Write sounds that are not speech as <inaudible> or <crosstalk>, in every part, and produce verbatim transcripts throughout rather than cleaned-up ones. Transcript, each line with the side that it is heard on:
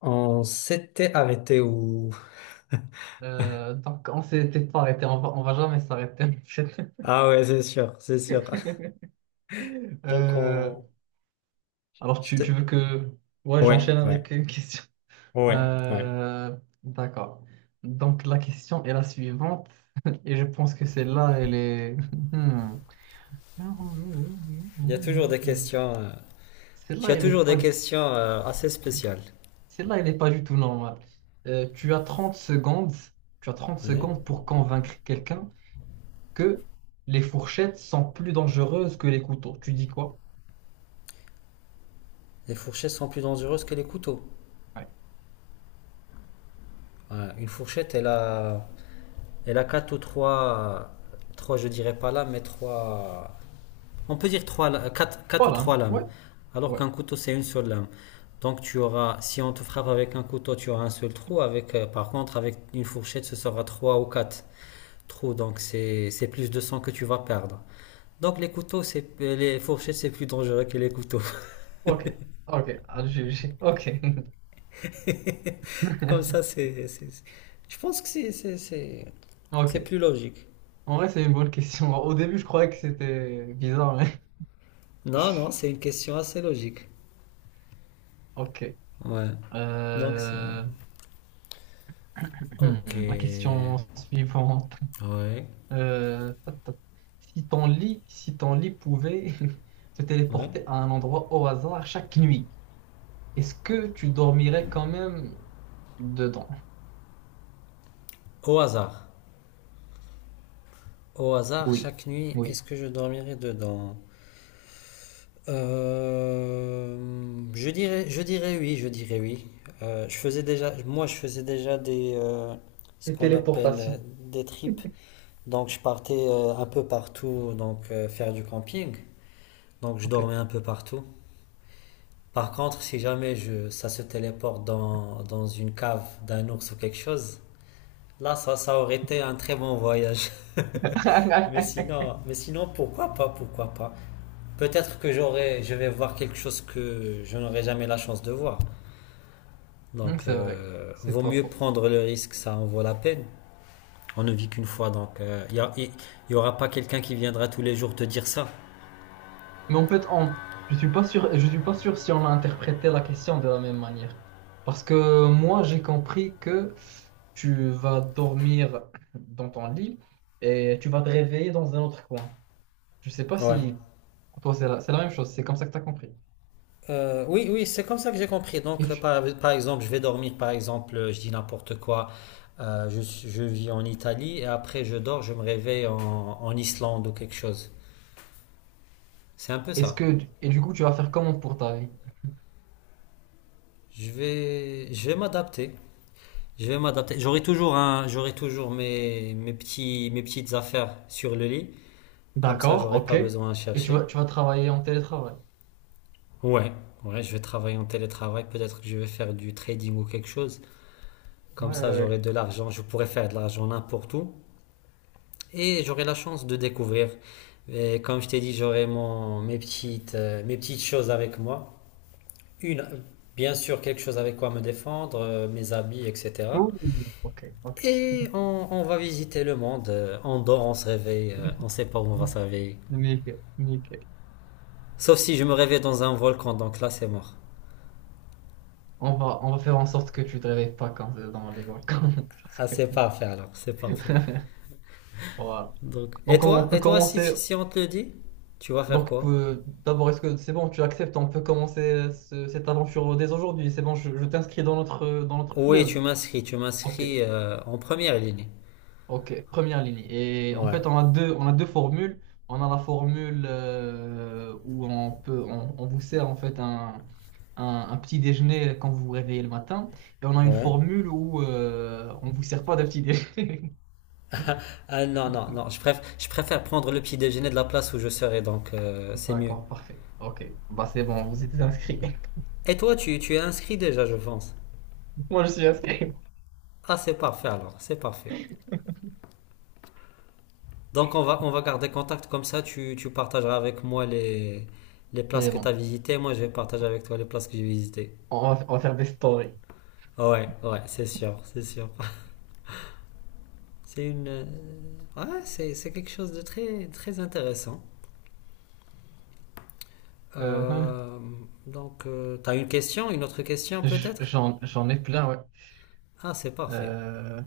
left: On s'était arrêté où? <laughs>
right: Euh, donc, on s'était pas arrêté, on va, on va jamais s'arrêter en fait.
left: Ah ouais, c'est sûr, c'est sûr. <laughs>
right: <laughs>
left: Donc
right: Euh,
left: on...
right: alors,
left: Je
right: tu, tu
left: te-
right: veux que... Ouais,
left: Ouais,
right: j'enchaîne
left: ouais,
right: avec une question.
left: ouais, ouais.
right: Euh, d'accord. Donc, la question est la suivante, et je pense que celle-là, elle est... <laughs> Hmm.
left: Il y a toujours des questions... euh, Tu
right: Celle-là,
left: as
right: elle est
left: toujours
right: pas...
left: des questions euh, assez spéciales.
right: Celle-là, elle est pas du tout normale. Euh, tu as trente secondes, tu as trente
left: Ouais.
right: secondes pour convaincre quelqu'un que les fourchettes sont plus dangereuses que les couteaux. Tu dis quoi?
left: Les fourchettes sont plus dangereuses que les couteaux.
right: Ouais.
left: Ouais, une fourchette, elle a... Elle a quatre ou trois... Trois, je dirais pas là, mais trois... On peut dire trois, quatre, quatre ou trois
right: Voilà.
left: lames,
right: Ouais.
left: alors
right: Ouais.
left: qu'un couteau c'est une seule lame. Donc tu auras, si on te frappe avec un couteau, tu auras un seul trou. Avec, euh, par contre, avec une fourchette, ce sera trois ou quatre trous. Donc c'est c'est plus de sang que tu vas perdre. Donc les couteaux, les fourchettes, c'est plus dangereux que les couteaux.
right: Ok. Ok. Ah, j'ai- j'ai- Ok.
left: <laughs> Comme ça,
right: <laughs>
left: c'est, je pense que c'est c'est- c'est
right: Ok.
left: plus logique.
right: En vrai, c'est une bonne question. Au début, je croyais que c'était bizarre, mais... <laughs>
left: Non, non, c'est une question assez logique.
right: Ok.
left: Ouais. Donc c'est.
right: Euh,
left: Ok.
right: hmm, La
left: Ouais.
right: question suivante. Euh, ta, ta, ta. Si ton lit, si ton lit pouvait <laughs> te
left: Ouais.
right: téléporter à un endroit au hasard chaque nuit, est-ce que tu dormirais quand même dedans?
left: Au hasard. Au hasard,
right: Oui.
left: chaque nuit,
right: Oui.
left: est-ce que je dormirai dedans? Euh, je dirais, je dirais oui, je dirais oui. Euh, je faisais déjà, moi, je faisais déjà des, euh, ce
right: Les
left: qu'on appelle euh,
right: téléportations.
left: des trips. Donc, je partais euh, un peu partout, donc euh, faire du camping. Donc, je
right: Ok.
left: dormais un peu partout. Par contre, si jamais je, ça se téléporte dans, dans une cave d'un ours ou quelque chose, là, ça, ça aurait été un très bon voyage. <laughs> Mais
right: <laughs>
left: sinon, mais sinon, pourquoi pas, pourquoi pas? Peut-être que j'aurai, je vais voir quelque chose que je n'aurai jamais la chance de voir.
right: Hmm,
left: Donc,
right: C'est vrai.
left: euh,
right: C'est
left: vaut
right: pas
left: mieux
right: faux.
left: prendre le risque, ça en vaut la peine. On ne vit qu'une fois, donc il euh, n'y aura pas quelqu'un qui viendra tous les jours te dire ça.
right: Mais en fait, on, je suis pas sûr, je suis pas sûr si on a interprété la question de la même manière. Parce que moi, j'ai compris que tu vas dormir dans ton lit et tu vas te réveiller dans un autre coin. Je sais pas
left: Ouais.
right: si pour toi, c'est la, c'est la même chose. C'est comme ça que tu as compris.
left: Euh, oui, oui, c'est comme ça que j'ai compris. Donc,
right: Et
left: euh,
right: tu-
left: par, par exemple, je vais dormir, par exemple, euh, je dis n'importe quoi, euh, je, je vis en Italie et après je dors, je me réveille en, en Islande ou quelque chose. C'est un peu
right: est-ce
left: ça.
right: que, et du coup, tu vas faire comment pour ta vie?
left: Je vais, je vais m'adapter. Je vais m'adapter. J'aurai toujours un, j'aurai toujours mes, mes petits, mes petites affaires sur le lit. Comme ça,
right: D'accord,
left: j'aurai
right: ok.
left: pas besoin à
right: Et tu
left: chercher.
right: vas, tu vas travailler en télétravail.
left: Ouais, ouais, je vais travailler en télétravail. Peut-être que je vais faire du trading ou quelque chose. Comme
right: Ouais, ouais,
left: ça, j'aurai
right: ouais.
left: de l'argent. Je pourrai faire de l'argent n'importe où. Et j'aurai la chance de découvrir. Et comme je t'ai dit, j'aurai mon, mes petites, euh, mes petites choses avec moi. Une, bien sûr, quelque chose avec quoi me défendre, euh, mes habits, et cetera.
right: Ouh, ok, ok.
left: Et on, on va visiter le monde. euh, On dort, on se réveille. euh, On sait pas où on va se réveiller.
right: Nickel, nickel.
left: Sauf si je me réveille dans un volcan, donc là c'est mort.
right: On va, on va faire en sorte que tu te réveilles pas quand c'est dans les volcans. <laughs> parce
left: Ah, c'est
right: que-
left: parfait alors, c'est parfait.
right: <laughs> Voilà.
left: Donc, et
right: Donc on on
left: toi,
right: peut
left: et toi, si,
right: commencer.
left: si on te le dit, tu vas faire
right: Donc,
left: quoi?
right: euh, d'abord, est-ce que c'est bon, tu acceptes, on peut commencer euh, ce- cette aventure dès aujourd'hui. C'est bon, je, je t'inscris dans notre, euh, dans notre
left: Oui, tu
right: club.
left: m'inscris, tu
right: Ok,
left: m'inscris euh, en première ligne.
right: ok. Première ligne. Et en
left: Ouais.
right: fait, on a deux, on a deux formules. On a la formule euh, où on peut, on, on vous sert en fait un, un, un petit déjeuner quand vous vous réveillez le matin. Et on a une
left: Ouais.
right: formule où euh, on vous sert pas de petit déjeuner. <laughs>
left: Ah non, non, non, je préfère, je préfère prendre le petit déjeuner de la place où je serai, donc euh, c'est mieux.
right: D'accord, parfait. Ok. Bah, c'est bon, vous êtes inscrit.
left: Et toi, tu, tu es inscrit déjà, je pense.
right: <laughs> Moi, je suis inscrit.
left: Ah, c'est parfait alors, c'est parfait. Donc on va, on va garder contact comme ça, tu, tu partageras avec moi les, les places
right: C'est
left: que tu as
right: bon.
left: visitées, moi je vais partager avec toi les places que j'ai visitées.
right: On va, on va faire des stories.
left: Ah ouais, ouais, c'est sûr, c'est sûr. <laughs> C'est une... euh, Ouais, c'est, c'est quelque chose de très, très intéressant.
right: Euh, hein.
left: Euh, donc, euh, t'as une question, une autre question
right: J-
left: peut-être?
right: j'en, j'en ai plein, ouais.
left: Ah, c'est parfait.
right: Euh,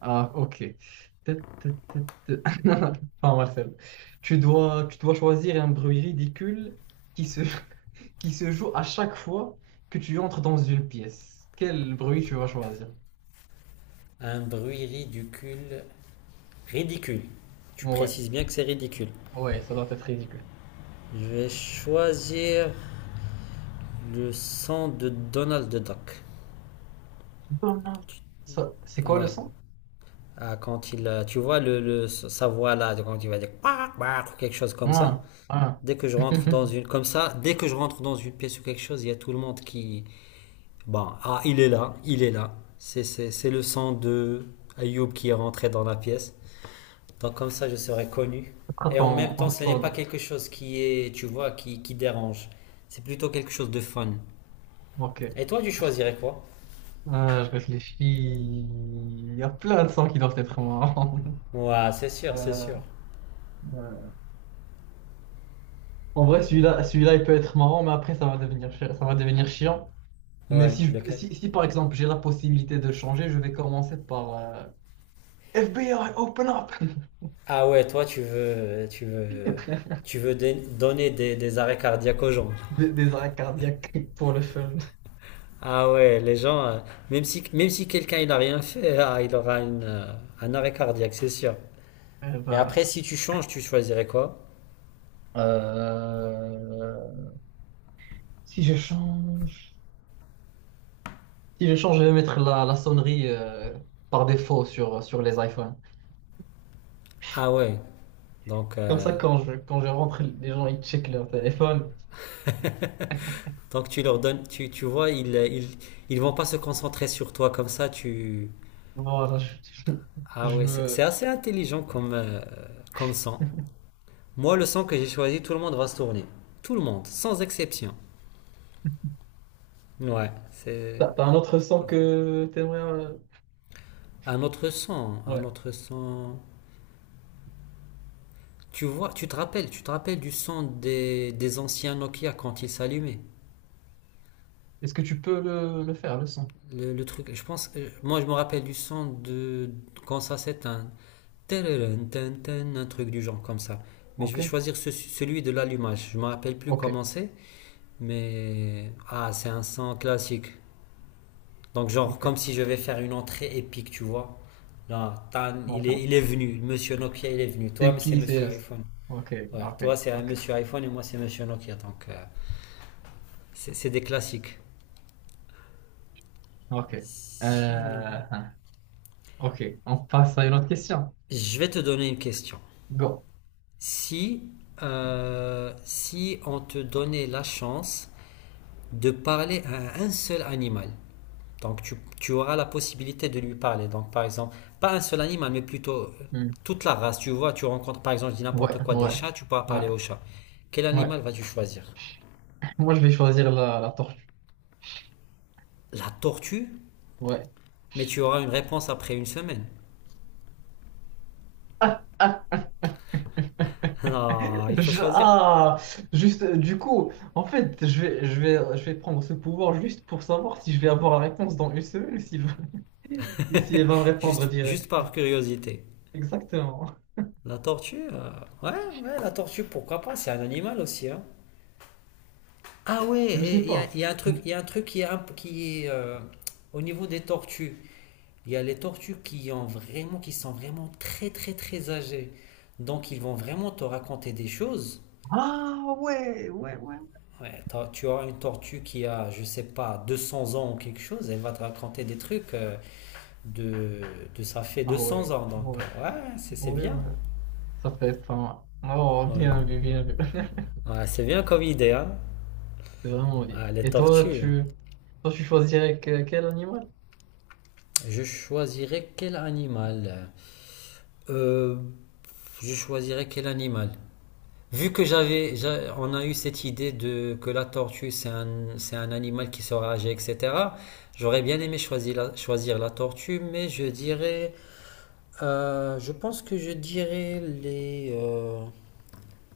right: Ah, ok. Tut, tut, tut, tut. <laughs> Pas mal, celle-là. Tu dois, tu dois choisir un bruit ridicule qui se, <laughs> qui se joue à chaque fois que tu entres dans une pièce. Quel bruit tu vas choisir?
left: Un bruit ridicule. Ridicule. Tu
right: Ouais,
left: précises bien que c'est ridicule.
right: ouais, ça doit être ridicule.
left: Je vais choisir le son de Donald Duck.
right: Donald. Ça- C'est quoi le
left: Ouais,
right: son?
left: ah, quand il, euh, tu vois le, le- sa voix là, quand il va dire Quack, quack ou quelque chose comme ça.
right: Ah, ah.
left: Dès que je rentre
right: <laughs>
left: dans une, comme ça, dès que je rentre dans une pièce ou quelque chose, il y a tout le monde qui, bon, ah, il est là, il est là. C'est, c'est, c'est le son de Ayoub qui est rentré dans la pièce. Donc comme ça, je serai connu.
right: Quoi
left: Et en
right: ton,
left: même temps,
right: ton
left: ce n'est pas
right: slogan?
left: quelque chose qui est, tu vois, qui, qui dérange. C'est plutôt quelque chose de fun. Et
right: Ok.
left: toi, tu choisirais quoi?
right: Euh, je réfléchis. Il y a plein de sons qui doivent être marrants. <laughs>
left: Ouais, c'est sûr, c'est
right: Euh,
left: sûr.
right: euh, En vrai, celui-là, celui-là, il peut être marrant, mais après, ça va devenir, chi- ça va devenir chiant. Mais
left: Ouais,
right: si, je-
left: lequel?
right: si, si, par exemple, j'ai la possibilité de changer, je vais commencer par euh, F B I, open up!
left: Ah ouais, toi, tu veux, tu veux,
right: <laughs>
left: tu veux dé- donner des, des arrêts cardiaques aux gens.
right: Des, des arrêts cardiaques pour le fun.
left: Ah ouais, les gens, euh, même si, même si quelqu'un il a rien fait, <laughs> ah, il aura une, euh, un arrêt cardiaque, c'est sûr.
right: Eh
left: Et après,
right: ben,
left: si tu changes, tu choisirais quoi?
right: euh, si je change, si je change, je vais mettre la, la sonnerie euh, par défaut sur, sur les iPhones.
left: Ah ouais, donc,
right: Comme
left: euh,
right: ça, quand je, quand je rentre, les gens ils checkent leur téléphone.
left: donc tu leur donnes, tu, tu vois, ils, ils, ils vont pas se concentrer sur toi comme ça, tu...
right: Voilà, je, je
left: Ah
right: je
left: ouais, c'est c'est
right: me.
left: assez intelligent comme, euh, comme sang. Moi, le sang que j'ai choisi, tout le monde va se tourner. Tout le monde, sans exception. Ouais, c'est
right: T'as, t'as un
left: c'est
right: autre son
left: plutôt
right: que t'aimerais. euh,
left: un autre son, un
right: Ouais.
left: autre son. Tu vois, tu te rappelles, tu te rappelles du son des, des anciens Nokia quand ils s'allumaient.
right: Est-ce que tu peux le, le faire, le son?
left: Le, le truc, je pense, euh, moi je me rappelle du son de quand ça s'éteint, Tadadun, tan, tan, un truc du genre comme ça. Mais je vais
right: Ok.
left: choisir ce- celui de l'allumage. Je me rappelle plus
right: Ok.
left: comment c'est, mais ah, c'est un son classique. Donc, genre,
right: Ok.
left: comme si je vais faire une entrée épique, tu vois. Là, Tan, il est,
right: D'accord.
left: il est venu. Monsieur Nokia, il est venu. Toi,
right: C'est
left: mais c'est
right: qui,
left: Monsieur
right: c'est.
left: iPhone.
right: Ok.
left: Ouais,
right: Ok.
left: toi, c'est
right: Ok.
left: Monsieur iPhone et moi, c'est Monsieur Nokia. Donc, euh, c'est c'est des classiques.
right: Ok.
left: Sinon,
right: Euh, Ok. On passe à une autre question.
left: je vais te donner une question.
right: Go.
left: Si, euh, Si on te donnait la chance de parler à un seul animal. Donc tu, tu auras la possibilité de lui parler. Donc par exemple, pas un seul animal, mais plutôt euh,
right: Hmm.
left: toute la race. Tu vois, tu rencontres par exemple, je dis
right: Ouais.
left: n'importe quoi, des
right: Ouais.
left: chats, tu pourras
right: Ouais.
left: parler aux chats. Quel
right: Ouais.
left: animal vas-tu choisir?
right: Moi, je vais choisir la, la tortue.
left: La tortue?
right: Ouais.
left: Mais tu auras une réponse après une semaine. <laughs>
right: <laughs>
left: Non, il
right: <laughs>
left: faut
right: Je-
left: choisir.
right: ah, juste, euh, du coup, en fait, je vais, je vais, je vais prendre ce pouvoir juste pour savoir si je vais avoir la réponse dans une semaine ou si, <laughs> ou si elle va me répondre
left: Juste, juste
right: direct.
left: par curiosité.
right: Exactement.
left: La tortue euh, Ouais, ouais, la tortue, pourquoi pas? C'est un animal aussi, hein. Ah
right: Je
left: ouais,
right: sais
left: il y a,
right: pas.
left: y a un truc,
right: Mm.
left: il y a un truc qui est, un- qui est, euh, au niveau des tortues. Il y a les tortues qui ont vraiment, qui sont vraiment très très très âgées. Donc ils vont vraiment te raconter des choses.
right: Ah ouais, ouais, ouais.
left: Ouais, t'as- tu auras une tortue qui a, je sais pas, deux cents ans ou quelque chose, elle va te raconter des trucs euh, de, de ça fait deux
right: Ah
left: cents
right: ouais,
left: ans. Donc
right: ouais,
left: euh,
right: ouais,
left: ouais, c'est c'est
right: ouais,
left: bien.
right: ouais. Ça fait enfin. Oh,
left: Ouais.
right: bien vu, bien vu. <laughs>
left: Ouais, c'est bien comme idée, hein.
right: C'est vraiment bien.
left: Ah, les
right: Et toi,
left: tortues.
right: tu, toi, tu choisirais que- quel animal?
left: Je choisirais quel animal? Euh, je choisirais quel animal? Vu que j'avais, j'a- on a eu cette idée de que la tortue c'est un, c'est un animal qui sera âgé, et cetera. J'aurais bien aimé choisir la, choisir la tortue, mais je dirais, euh, je pense que je dirais les, euh,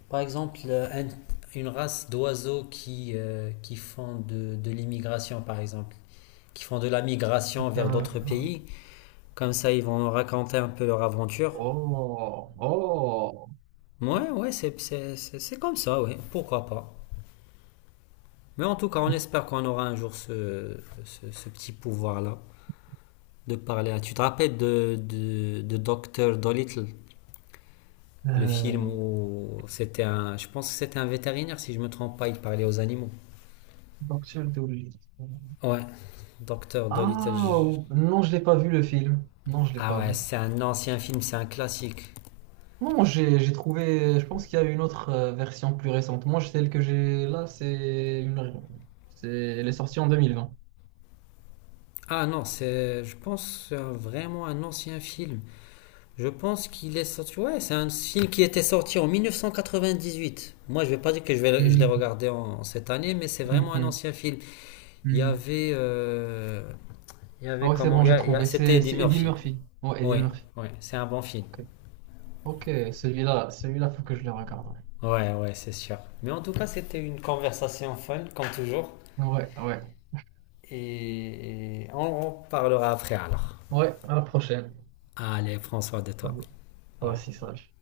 left: par exemple, euh, un- une race d'oiseaux qui, euh, qui font de, de l'immigration, par exemple, qui font de la migration vers d'autres
right: D'accord.
left: pays. Comme ça, ils vont raconter un peu leur aventure.
right: Oh, oh.
left: Ouais, ouais, c'est, c'est, c'est c'est comme ça, ouais. Pourquoi pas? Mais en tout cas, on
right: <laughs>
left: espère qu'on aura un jour ce, ce, ce petit pouvoir-là de parler. Tu te rappelles de, de, de docteur Dolittle, le film
right: Euh,
left: où c'était un. Je pense que c'était un vétérinaire, si je ne me trompe pas, il parlait aux animaux.
right: Docteur Dolittle.
left: Ouais, docteur Dolittle.
right: Ah,
left: je-
right: ou- non, je l'ai pas vu le film. Non, je l'ai
left: Ah
right: pas
left: ouais,
right: vu.
left: c'est un ancien film, c'est un classique.
right: Non, j'ai j'ai trouvé. Je pense qu'il y a une autre euh, version plus récente. Moi, celle que j'ai là, c'est une. C'est, elle est sortie en deux mille vingt.
left: Ah non, c'est. Je pense c'est vraiment un ancien film. Je pense qu'il est sorti. Ouais, c'est un film qui était sorti en mille neuf cent quatre-vingt-dix-huit. Moi, je vais pas dire que je vais, je l'ai
right: Hmm,
left: regardé en, cette année, mais c'est
right: hmm,
left: vraiment un
right: hmm,
left: ancien film. Il y
right: hmm.
left: avait, euh, il y
right: Ah
left: avait
right: ouais, c'est
left: comment,
right: bon,
left: il y
right: j'ai
left: a- il y a-
right: trouvé.
left: c'était
right: C'est
left: Eddie
right: c'est Eddie
left: Murphy.
right: Murphy. Ouais, Eddie
left: Oui,
right: Murphy.
left: oui, c'est un bon film.
right: Ok, ok, celui-là, celui-là, faut que je le regarde.
left: Ouais, ouais, c'est sûr. Mais en tout cas, c'était une conversation fun, comme toujours.
right: Ouais, ouais, ouais.
left: Et, et on, on parlera après alors.
right: Ouais, à la prochaine.
left: Allez, François, de toi.
right: Vas-y.
left: Au
right: Toi
left: revoir.
right: aussi, sage.